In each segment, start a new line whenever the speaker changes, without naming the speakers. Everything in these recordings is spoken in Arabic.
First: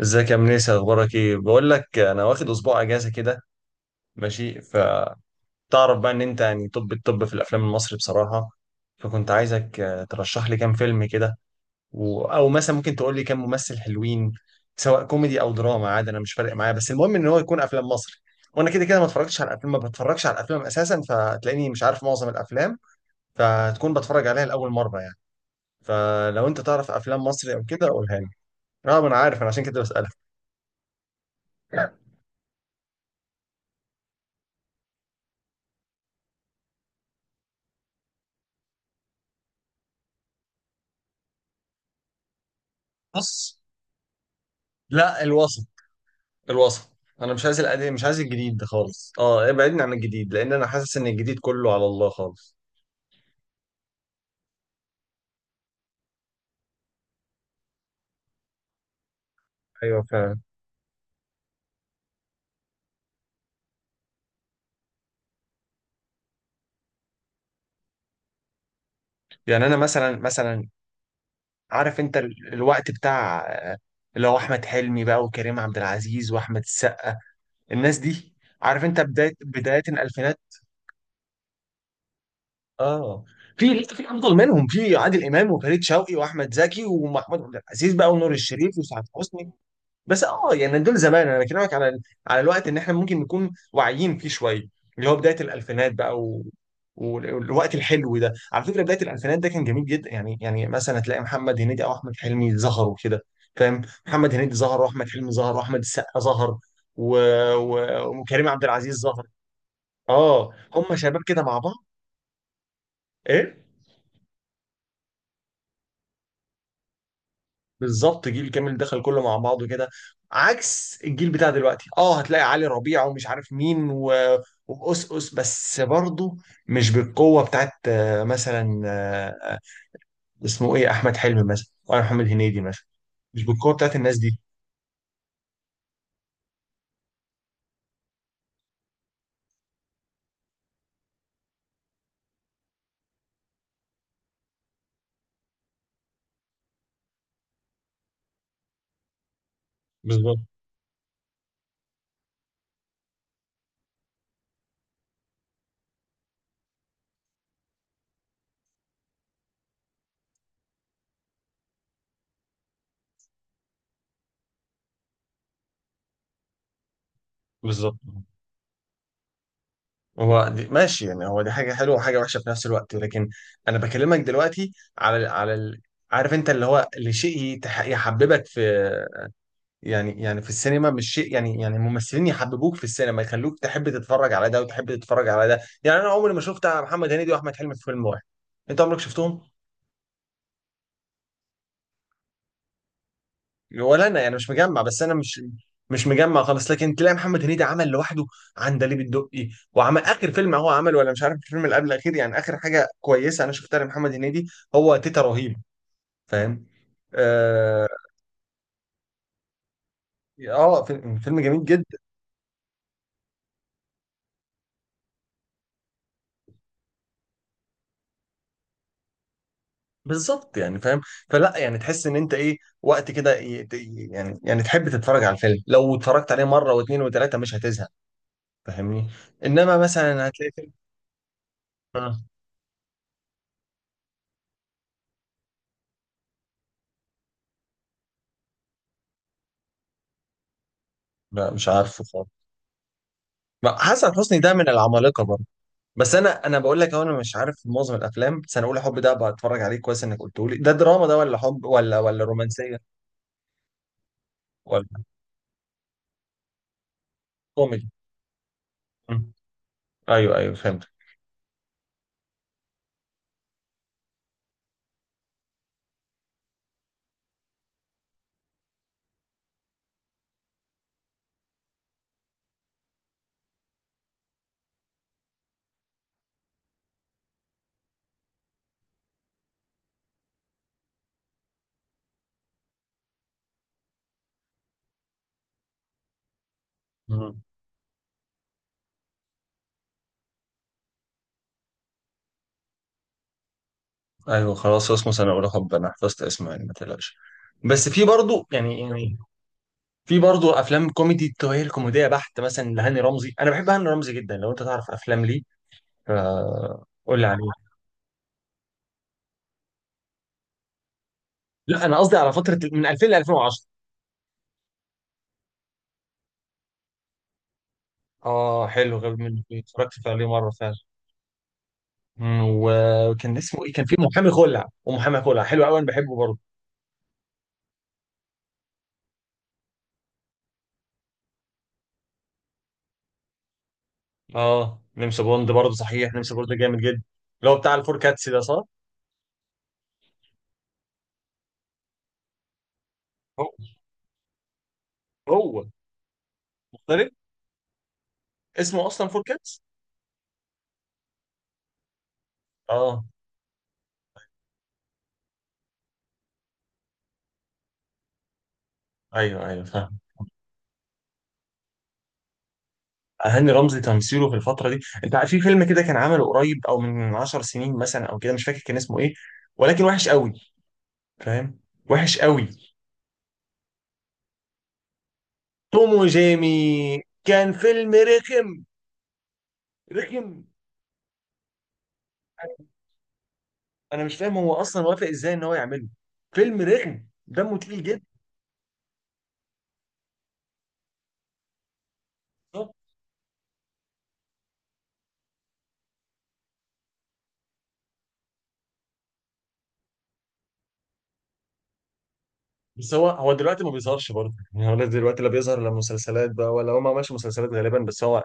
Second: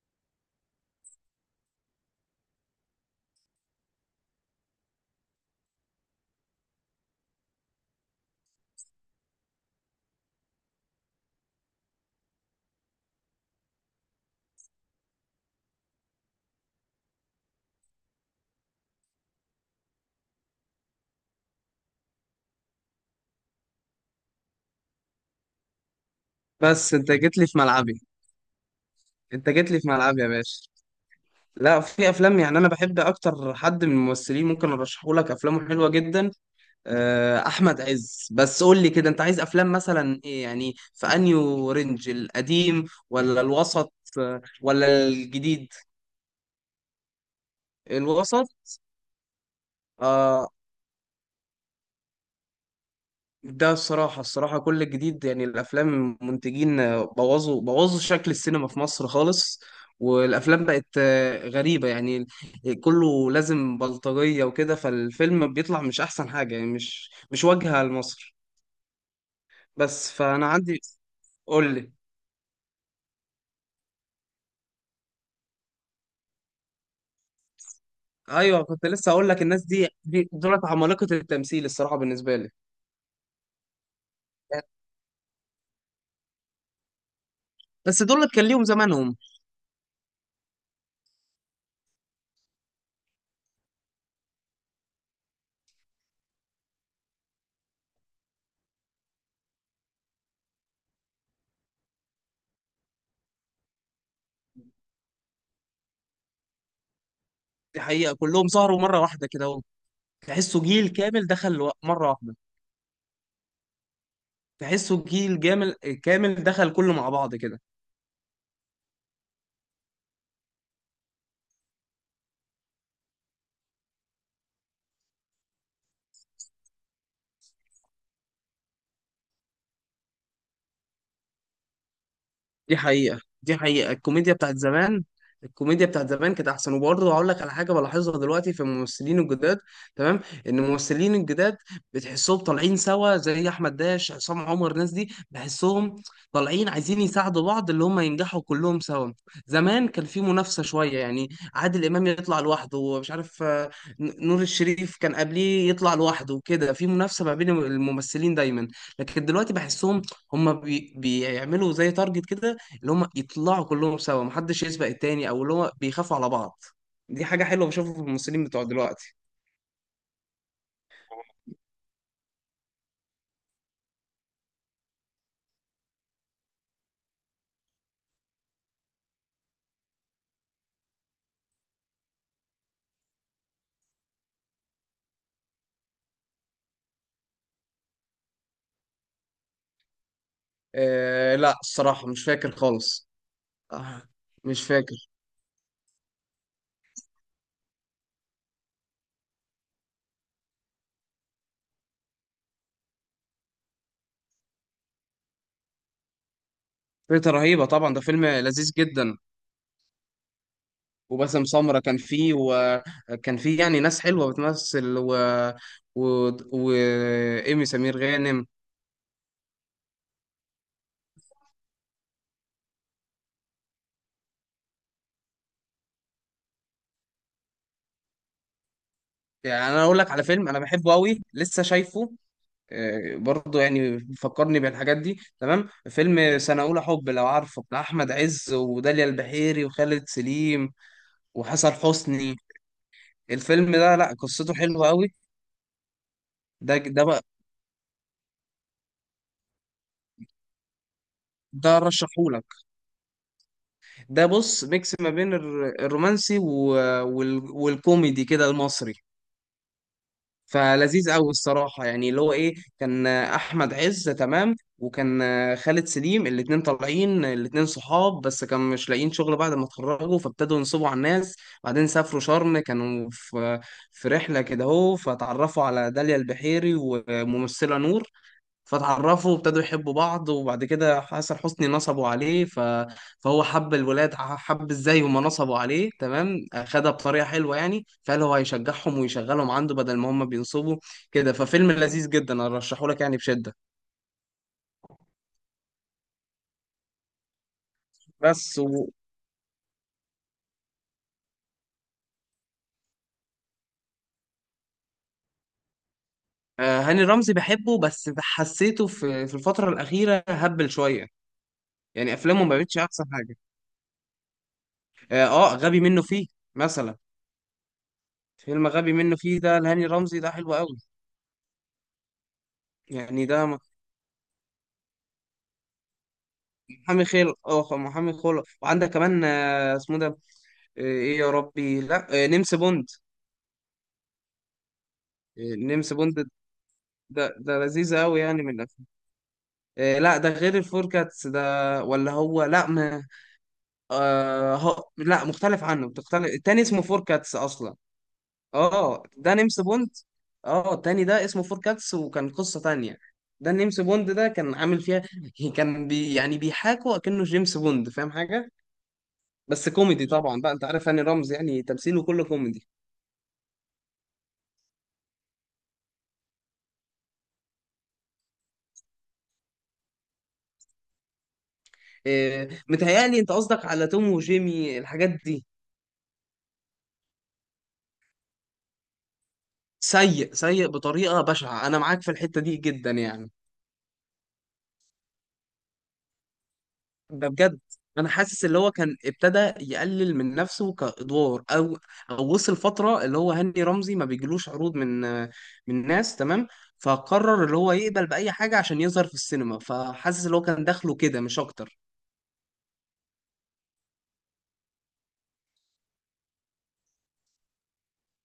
ازيك يا منيس؟ اخبارك ايه؟ بقول لك انا واخد اسبوع اجازه كده. ماشي. فتعرف بقى ان انت يعني، طب، الطب في الافلام المصري بصراحه. فكنت عايزك ترشح لي كام فيلم كده. او مثلا ممكن تقول لي كام ممثل حلوين، سواء كوميدي او دراما، عادي انا مش فارق معايا، بس المهم ان هو يكون افلام مصري. وانا كده كده ما اتفرجتش على الافلام، ما بتفرجش على الافلام اساسا، فتلاقيني مش عارف معظم الافلام، فتكون بتفرج عليها لاول مره يعني. فلو انت تعرف
بس انت
افلام
جيت لي
مصري
في
او كده،
ملعبي.
قولها لي. اه، ما انا عارف، انا
انت
عشان
جيت
كده
لي في
بسالك.
ملعبي يا باشا. لا، في افلام يعني انا بحب اكتر، حد من الممثلين ممكن ارشحه لك افلامه حلوه جدا. احمد عز، بس قول لي كده انت عايز افلام مثلا ايه؟ يعني في انيو رينج القديم ولا
بص.
الوسط ولا
لا، الوسط.
الجديد؟
الوسط. انا مش عايز القديم، مش عايز
الوسط.
الجديد ده خالص. اه، ابعدني عن الجديد
آه،
لان انا حاسس ان الجديد كله على الله خالص.
ده الصراحة، كل الجديد يعني الأفلام، منتجين بوظوا شكل السينما في مصر خالص.
ايوه، فعلا.
والأفلام بقت غريبة يعني، كله لازم بلطجية وكده، فالفيلم بيطلع مش أحسن حاجة يعني، مش واجهة لمصر.
يعني انا
بس
مثلا
فأنا
مثلا
عندي، قول لي.
عارف انت الوقت بتاع آه، اللي هو احمد حلمي بقى وكريم عبد العزيز واحمد السقا، الناس دي.
أيوه،
عارف
كنت
انت
لسه أقول
بدايه
لك الناس
بدايه
دي،
الالفينات،
دولت عمالقة التمثيل الصراحة بالنسبة لي.
اه. في لسه، في افضل منهم، في عادل امام وفريد شوقي واحمد زكي ومحمود عبد العزيز
بس
بقى
دولت
ونور
كان ليهم
الشريف وسعاد
زمانهم.
حسني. بس اه يعني، دول زمان. انا بكلمك على الوقت ان احنا ممكن نكون واعيين فيه شويه، اللي هو بدايه الالفينات بقى. و... وال- والوقت الحلو ده على فكره، بدايه الالفينات ده كان جميل جدا يعني. مثلا هتلاقي محمد هنيدي او احمد حلمي ظهروا كده. فاهم؟ محمد هنيدي ظهر واحمد حلمي ظهر واحمد السقا ظهر و...
دي
و...
حقيقة،
وكريم
كلهم
عبد
سهروا
العزيز
مرة
ظهر.
واحدة كده.
اه،
تحسوا جيل
هم شباب
كامل
كده مع
دخل
بعض.
مرة واحدة.
ايه،
تحسه جيل جامل، كامل دخل كله مع بعض كده.
بالظبط، جيل كامل دخل كله مع بعضه كده. عكس الجيل بتاع دلوقتي، اه، هتلاقي علي ربيع ومش عارف مين وأس أس، بس برضه مش بالقوة بتاعت، مثلا، اسمه ايه، احمد حلمي مثلا ولا محمد هنيدي
دي
مثلا.
حقيقة،
مش بالقوة بتاعت الناس
الكوميديا
دي.
بتاعت زمان، الكوميديا بتاعت زمان كانت أحسن. وبرضه هقول لك على حاجة بلاحظها دلوقتي في الممثلين الجداد، تمام؟ إن الممثلين الجداد بتحسهم طالعين سوا، زي أحمد داش، عصام عمر، الناس دي بحسهم طالعين عايزين يساعدوا بعض، اللي هم ينجحوا كلهم سوا. زمان كان في
بالظبط.
منافسة شوية يعني، عادل إمام يطلع لوحده ومش عارف، نور الشريف كان قبليه يطلع لوحده وكده، في منافسة ما بين الممثلين دايما. لكن دلوقتي بحسهم هم بيعملوا زي تارجت كده، اللي هم يطلعوا كلهم سوا، محدش يسبق التاني، او اللي هو بيخافوا على بعض. دي حاجة حلوة بشوفها
بالظبط.
في الممثلين بتوع دلوقتي.
هو دي ماشي يعني، هو دي حاجة حلوة وحاجة وحشة في نفس الوقت، لكن انا بكلمك دلوقتي عارف انت اللي شيء يحببك في، يعني في السينما، مش شيء يعني، الممثلين يحببوك في السينما، يخلوك تحب تتفرج على ده وتحب تتفرج على ده. يعني انا عمري ما شفت محمد هنيدي واحمد حلمي في فيلم واحد. انت عمرك شفتهم؟
آه لا الصراحة مش فاكر خالص. آه،
ولا انا يعني، مش
مش
مجمع،
فاكر.
بس انا مش مجمع خالص. لكن تلاقي محمد هنيدي عمل لوحده عندليب الدقي، وعمل اخر فيلم هو عمل، ولا مش عارف الفيلم اللي قبل الاخير، يعني اخر حاجه كويسه انا شفتها لمحمد هنيدي هو تيتا رهيب. فاهم؟
فكرة رهيبة
اه.
طبعا، ده فيلم لذيذ جدا.
فيلم
وباسم
جميل
سمرة كان
جدا.
فيه، وكان فيه يعني ناس حلوة بتمثل، و وإيمي سمير غانم.
بالظبط يعني. فاهم؟ فلا يعني، تحس ان انت ايه وقت كده، يعني تحب تتفرج على الفيلم لو اتفرجت عليه مره واثنين وثلاثه مش هتزهق. فاهمني؟
يعني
انما
أنا أقول لك على
مثلا
فيلم
هتلاقي
أنا
فيلم.
بحبه أوي لسه شايفه،
آه،
برضه يعني فكرني بالحاجات دي، تمام. فيلم سنة أولى حب، لو عارفه، بتاع أحمد عز وداليا البحيري وخالد سليم
لا، مش
وحسن
عارفه خالص.
حسني. الفيلم ده
حسن
لا،
حسني ده
قصته
من
حلوة قوي.
العمالقه برضه. بس انا
ده
بقول لك أهو،
ده
انا
بقى،
مش عارف معظم الافلام، بس انا اقول حب ده بتفرج عليه كويس انك قلته لي. ده دراما ده ولا حب
ده
ولا
رشحهولك.
رومانسيه
ده بص،
ولا
ميكس ما بين الرومانسي و-
كوميدي؟
والكوميدي كده، المصري.
مم. ايوه، ايوه، فهمت.
فلذيذ قوي الصراحه، يعني اللي هو ايه، كان احمد عز تمام، وكان خالد سليم، الاتنين طالعين، الاتنين صحاب بس كانوا مش لاقيين شغل بعد ما اتخرجوا، فابتدوا ينصبوا على الناس. بعدين سافروا شرم، كانوا في رحله كده اهو، فتعرفوا على داليا البحيري وممثله نور، فتعرفوا وابتدوا يحبوا بعض. وبعد كده حسن حسني نصبوا عليه، فهو حب الولاد، حب ازاي هما نصبوا عليه تمام، خدها بطريقة
مم.
حلوة يعني، فقال هو هيشجعهم ويشغلهم عنده بدل ما هما بينصبوا كده. ففيلم لذيذ جدا، انا ارشحه لك يعني بشدة.
ايوه، خلاص، اسمه سنه اولى حب، انا حفظت اسمه يعني، ما تقلقش. بس في برضه
بس
يعني،
و...
في برضه افلام كوميدي، التوهيل كوميديه بحت، مثلا لهاني رمزي، انا بحب هاني رمزي جدا، لو انت تعرف افلام ليه فا
هاني
قول لي
رمزي
عليه.
بحبه، بس حسيته في الفترة الأخيرة هبل شوية.
لا، انا
يعني
قصدي على
أفلامه ما
فتره
بقتش
من
أحسن
2000 ل
حاجة.
2010.
آه، غبي منه فيه مثلا،
اه،
فيلم غبي
حلو،
منه
غبي
فيه
منه فيه،
ده لهاني
اتفرجت
رمزي،
عليه
ده
مره
حلو
فعلا.
قوي.
مم،
يعني
وكان
ده
اسمه ايه؟ كان في محامي خلع، ومحامي خلع حلو قوي، انا بحبه برضه.
محامي خير، اه، محامي خير. وعندك كمان اسمه ده، ايه يا ربي، لا، نمس بوند.
اه، نمس بوند برضه،
نمس
صحيح،
بوند،
نمس بوند جامد جدا.
ده
اللي هو
ده
بتاع
لذيذ
الفور
قوي
كاتس ده،
يعني، من
صح؟
الافلام. لا، ده غير الفوركاتس ده. ولا هو لا ما،
هو
آه، هو لا
هو
مختلف عنه، بتختلف. التاني اسمه
مختلف.
فوركاتس اصلا.
اسمه
اه
اصلا فور
ده نمس
كاتس.
بوند، اه التاني ده اسمه فوركاتس وكان قصة تانية.
اه،
ده نيمس بوند ده كان عامل فيها كان يعني بيحاكوا اكنه جيمس بوند، فاهم حاجة؟
ايوه،
بس
ايوه.
كوميدي طبعا بقى، انت عارف هاني رمزي يعني تمثيله كله كوميدي.
هاني رمزي تمثيله في الفترة دي، انت عارف في فيلم كده كان عمله قريب او من 10 سنين مثلا او كده، مش فاكر كان اسمه ايه، ولكن وحش قوي. فاهم؟ وحش قوي.
إيه، متهيألي انت قصدك على توم وجيمي، الحاجات دي؟
توم وجيمي كان فيلم رخم.
سيء
رخم.
سيء بطريقة بشعة، انا معاك في الحتة دي جدا يعني.
انا مش فاهم هو اصلا وافق ازاي ان هو يعمله. فيلم رخم
ده
دمه
بجد.
تقيل جدا.
انا حاسس اللي هو كان ابتدى يقلل من نفسه كادوار، او او وصل فترة اللي هو هاني رمزي ما بيجيلوش عروض من ناس تمام، فقرر اللي هو يقبل بأي حاجة عشان يظهر في السينما. فحاسس اللي هو كان دخله كده مش اكتر.
بس هو دلوقتي ما بيظهرش برضه، يعني هو دلوقتي لا بيظهر لا مسلسلات بقى، ولا هو ما عملش مسلسلات غالبا، بس هو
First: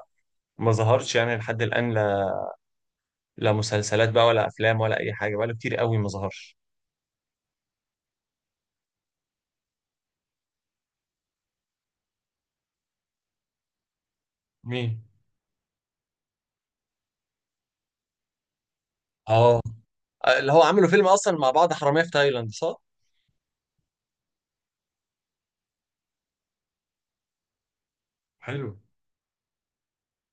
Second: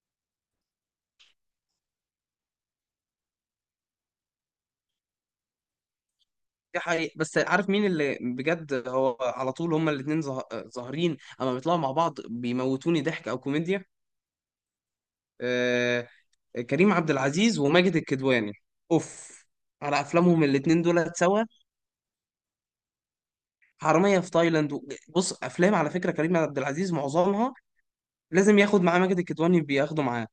ما ظهرش يعني لحد الان. لا، لا مسلسلات بقى ولا افلام ولا اي حاجه، بقى له كتير قوي ما ظهرش.
دي حقيقة. بس عارف مين اللي بجد هو على طول، هما الاتنين ظاهرين، اما بيطلعوا مع بعض بيموتوني ضحك او كوميديا.
مين؟
آه، كريم عبد العزيز وماجد الكدواني، اوف،
اه،
على افلامهم
اللي هو
الاتنين
عملوا فيلم
دول
اصلا
سوا.
مع بعض حراميه في تايلاند، صح؟
حرامية في تايلاند، و، بص افلام على فكرة كريم عبد العزيز معظمها لازم
حلو.
ياخد معاه ماجد الكدواني، بياخده معاه.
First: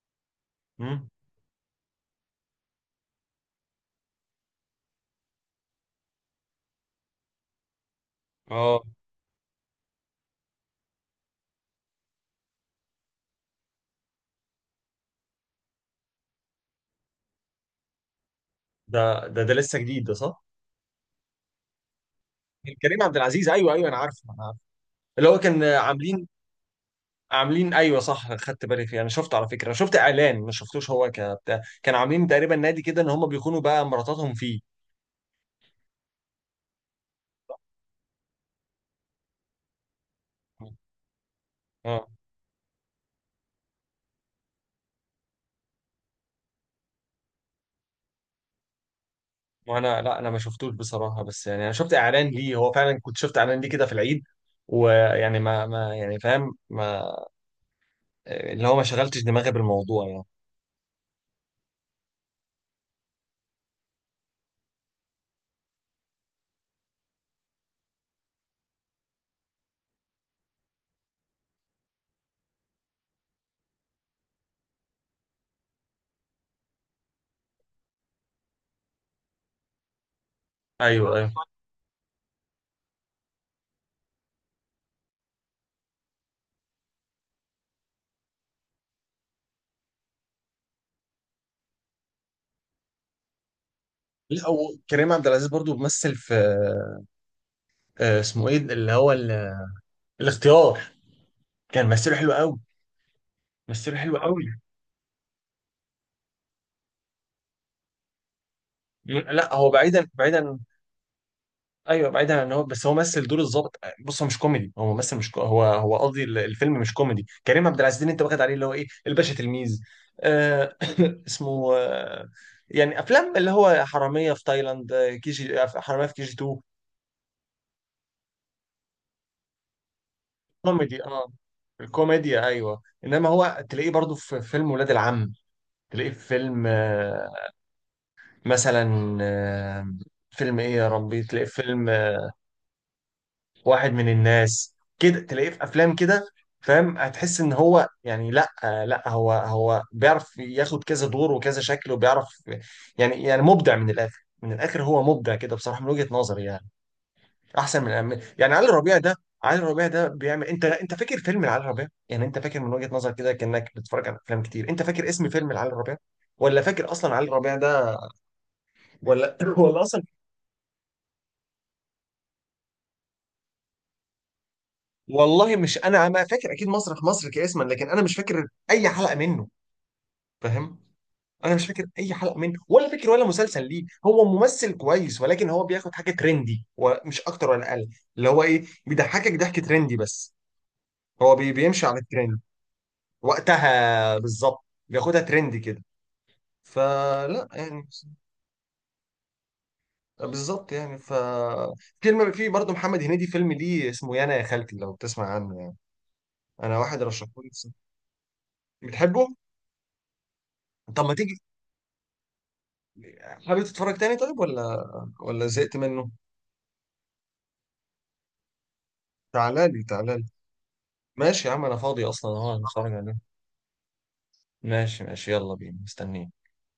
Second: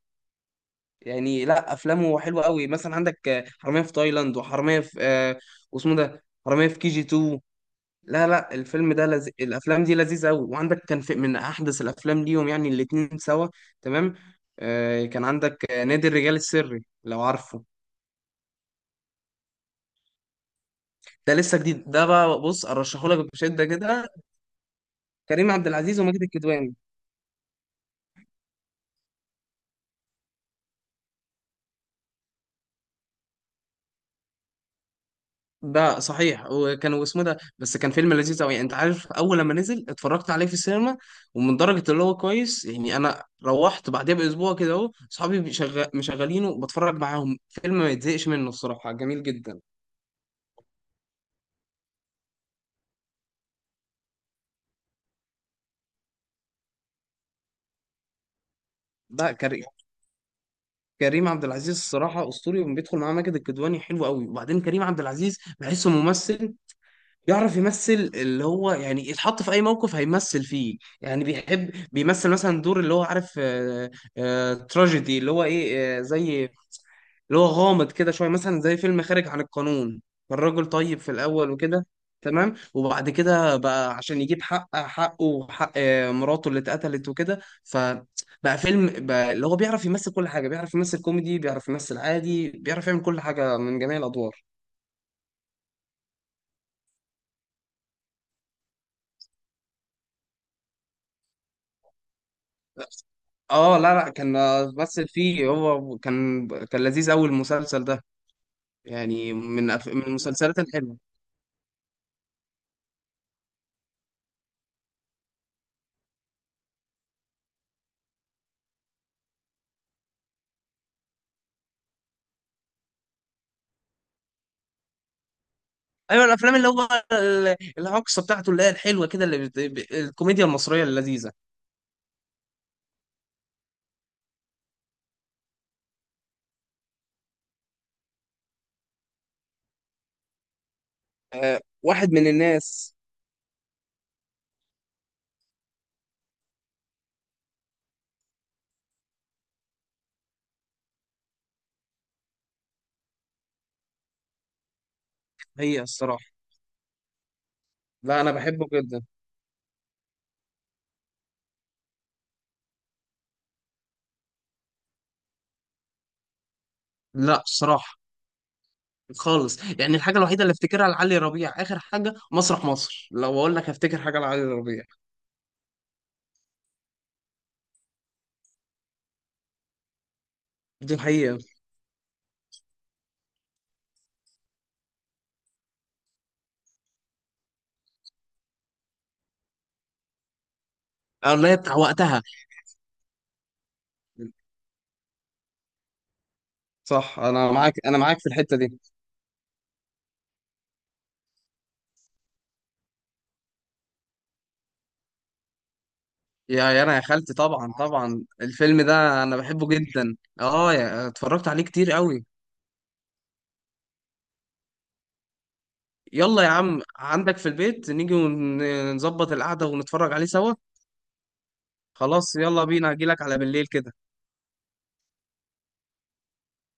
مم.
يعني لا، افلامه حلوة قوي مثلا. عندك حرامية في تايلاند، وحرامية في آه، واسمه ده، حرامية في كي جي 2. لا لا
اه.
الفيلم ده الافلام دي لذيذه قوي. وعندك كان في من احدث الافلام ليهم يعني الاتنين سوا، تمام. آه كان عندك نادي الرجال السري، لو عارفه.
ده لسه جديد ده، صح؟
ده لسه جديد ده بقى، بص
كريم عبد
ارشحهولك
العزيز،
بشده
ايوه، ايوه، انا
كده.
عارفه، انا عارفه. اللي هو
كريم
كان
عبد العزيز وماجد
عاملين،
الكدواني.
ايوه صح، خدت بالي فيه، انا شفته على فكره، انا شفت اعلان ما شفتوش، هو كبتاع كانوا عاملين تقريبا نادي كده ان هم بيخونوا بقى مراتاتهم فيه.
ده صحيح، وكانوا اسمه ده بس، كان فيلم لذيذ قوي. انت عارف، اول لما نزل اتفرجت عليه في السينما، ومن درجه اللي
اه،
هو كويس يعني انا روحت بعدها باسبوع كده اهو، اصحابي مشغلينه وبتفرج معاهم، فيلم ما يتزهقش منه الصراحه، جميل جدا.
وانا لا، انا ما شفتوش بصراحه، بس يعني انا شفت اعلان ليه، هو فعلا كنت شفت اعلان ليه كده في العيد. ويعني ما يعني، فاهم، ما اللي هو ما شغلتش
ده
دماغي
كريم،
بالموضوع يعني.
كريم عبد العزيز الصراحه اسطوري، وبيدخل معاه ماجد الكدواني حلو قوي. وبعدين كريم عبد العزيز بحسه ممثل يعرف يمثل، اللي هو يعني يتحط في اي موقف هيمثل فيه يعني. بيحب بيمثل مثلا دور اللي هو، عارف، تراجيدي اللي هو ايه زي اللي هو غامض كده شويه، مثلا زي فيلم خارج عن القانون، فالراجل طيب في
ايوه، ايوه.
الاول وكده تمام، وبعد كده بقى عشان يجيب حقه وحق مراته اللي اتقتلت وكده، فبقى فيلم بقى اللي هو بيعرف يمثل كل حاجه، بيعرف يمثل كوميدي، بيعرف يمثل عادي، بيعرف يعمل كل حاجه، من جميع
لا،
الادوار.
وكريم عبد العزيز برضو بيمثل في، اسمه ايه اللي هو الاختيار، كان مثله حلو قوي،
اه لا
مثله
لا
حلو اه
كان
قوي.
بس فيه، هو كان لذيذ اول المسلسل ده. يعني
لا، هو
من
بعيدا بعيدا.
المسلسلات الحلوه.
ايوه، بعيدا عن، هو بس هو مثل دور الضابط. بص، هو مش كوميدي، هو ممثل مش كو... هو قصدي الفيلم مش كوميدي، كريم عبد العزيز اللي انت واخد عليه اللي هو ايه الباشا تلميذ. آه اسمه آه يعني افلام اللي هو حراميه في تايلاند، كي جي، حراميه في كي
ايوه
جي
الافلام
2.
اللي هو الهجصه بتاعته، اللي هي الحلوه كده، اللي الكوميديا المصريه
كوميدي اه.
اللذيذه.
الكوميديا، ايوه، انما هو تلاقيه برضو في فيلم ولاد العم، تلاقيه في فيلم مثلا، فيلم ايه يا ربي، تلاقيه في
أه،
فيلم
واحد من الناس.
واحد من الناس كده، تلاقيه في افلام كده. فاهم، هتحس ان هو يعني لا، لا، هو بيعرف ياخد كذا دور وكذا شكل وبيعرف، يعني مبدع من الاخر، من الاخر هو مبدع كده بصراحه
هي
من وجهه
الصراحه،
نظري يعني. احسن من
لا انا
يعني
بحبه
علي ربيع
جدا.
ده. علي ربيع ده بيعمل، انت فاكر فيلم علي ربيع؟ يعني انت فاكر من وجهه نظرك كده كانك بتتفرج على افلام كتير، انت فاكر اسم فيلم علي ربيع؟ ولا فاكر اصلا علي
لا
ربيع ده؟
الصراحه
ولا
خالص،
ولا
يعني
اصلا.
الحاجه الوحيده اللي افتكرها لعلي ربيع اخر حاجه مسرح مصر، لو اقول لك هفتكر حاجه لعلي ربيع.
والله مش، انا ما فاكر اكيد مسرح مصر كاسما، لكن انا مش فاكر اي حلقه منه. فاهم؟
دي الحقيقه.
انا مش فاكر اي حلقه منه ولا فاكر ولا مسلسل ليه، هو ممثل كويس ولكن هو بياخد حاجه ترندي ومش اكتر ولا اقل. اللي هو ايه، بيضحكك ضحك ترندي بس، هو
اللي هي بتاع
بيمشي على
وقتها.
الترند. وقتها بالظبط، بياخدها ترندي كده،
صح،
فلا
انا معاك
يعني.
انا معاك في الحته دي.
بالظبط يعني. فيلم في برضه محمد هنيدي، فيلم ليه اسمه يانا يا خالتي، لو بتسمع عنه يعني.
يا
انا
انا يا
واحد رشحه
خالتي،
لي
طبعا
بصراحة.
طبعا الفيلم ده
بتحبه؟
انا بحبه جدا. اه،
طب ما تيجي،
اتفرجت عليه كتير قوي.
حابب تتفرج تاني طيب ولا زهقت منه؟
يلا يا عم، عندك في البيت نيجي ونظبط القعدة
تعالى لي،
ونتفرج
تعالى لي.
عليه سوا.
ماشي يا عم، انا فاضي اصلا
خلاص،
اهو،
يلا بينا،
هنتفرج عليه.
هجيلك على بالليل كده.
ماشي، ماشي، يلا بينا، مستنيك.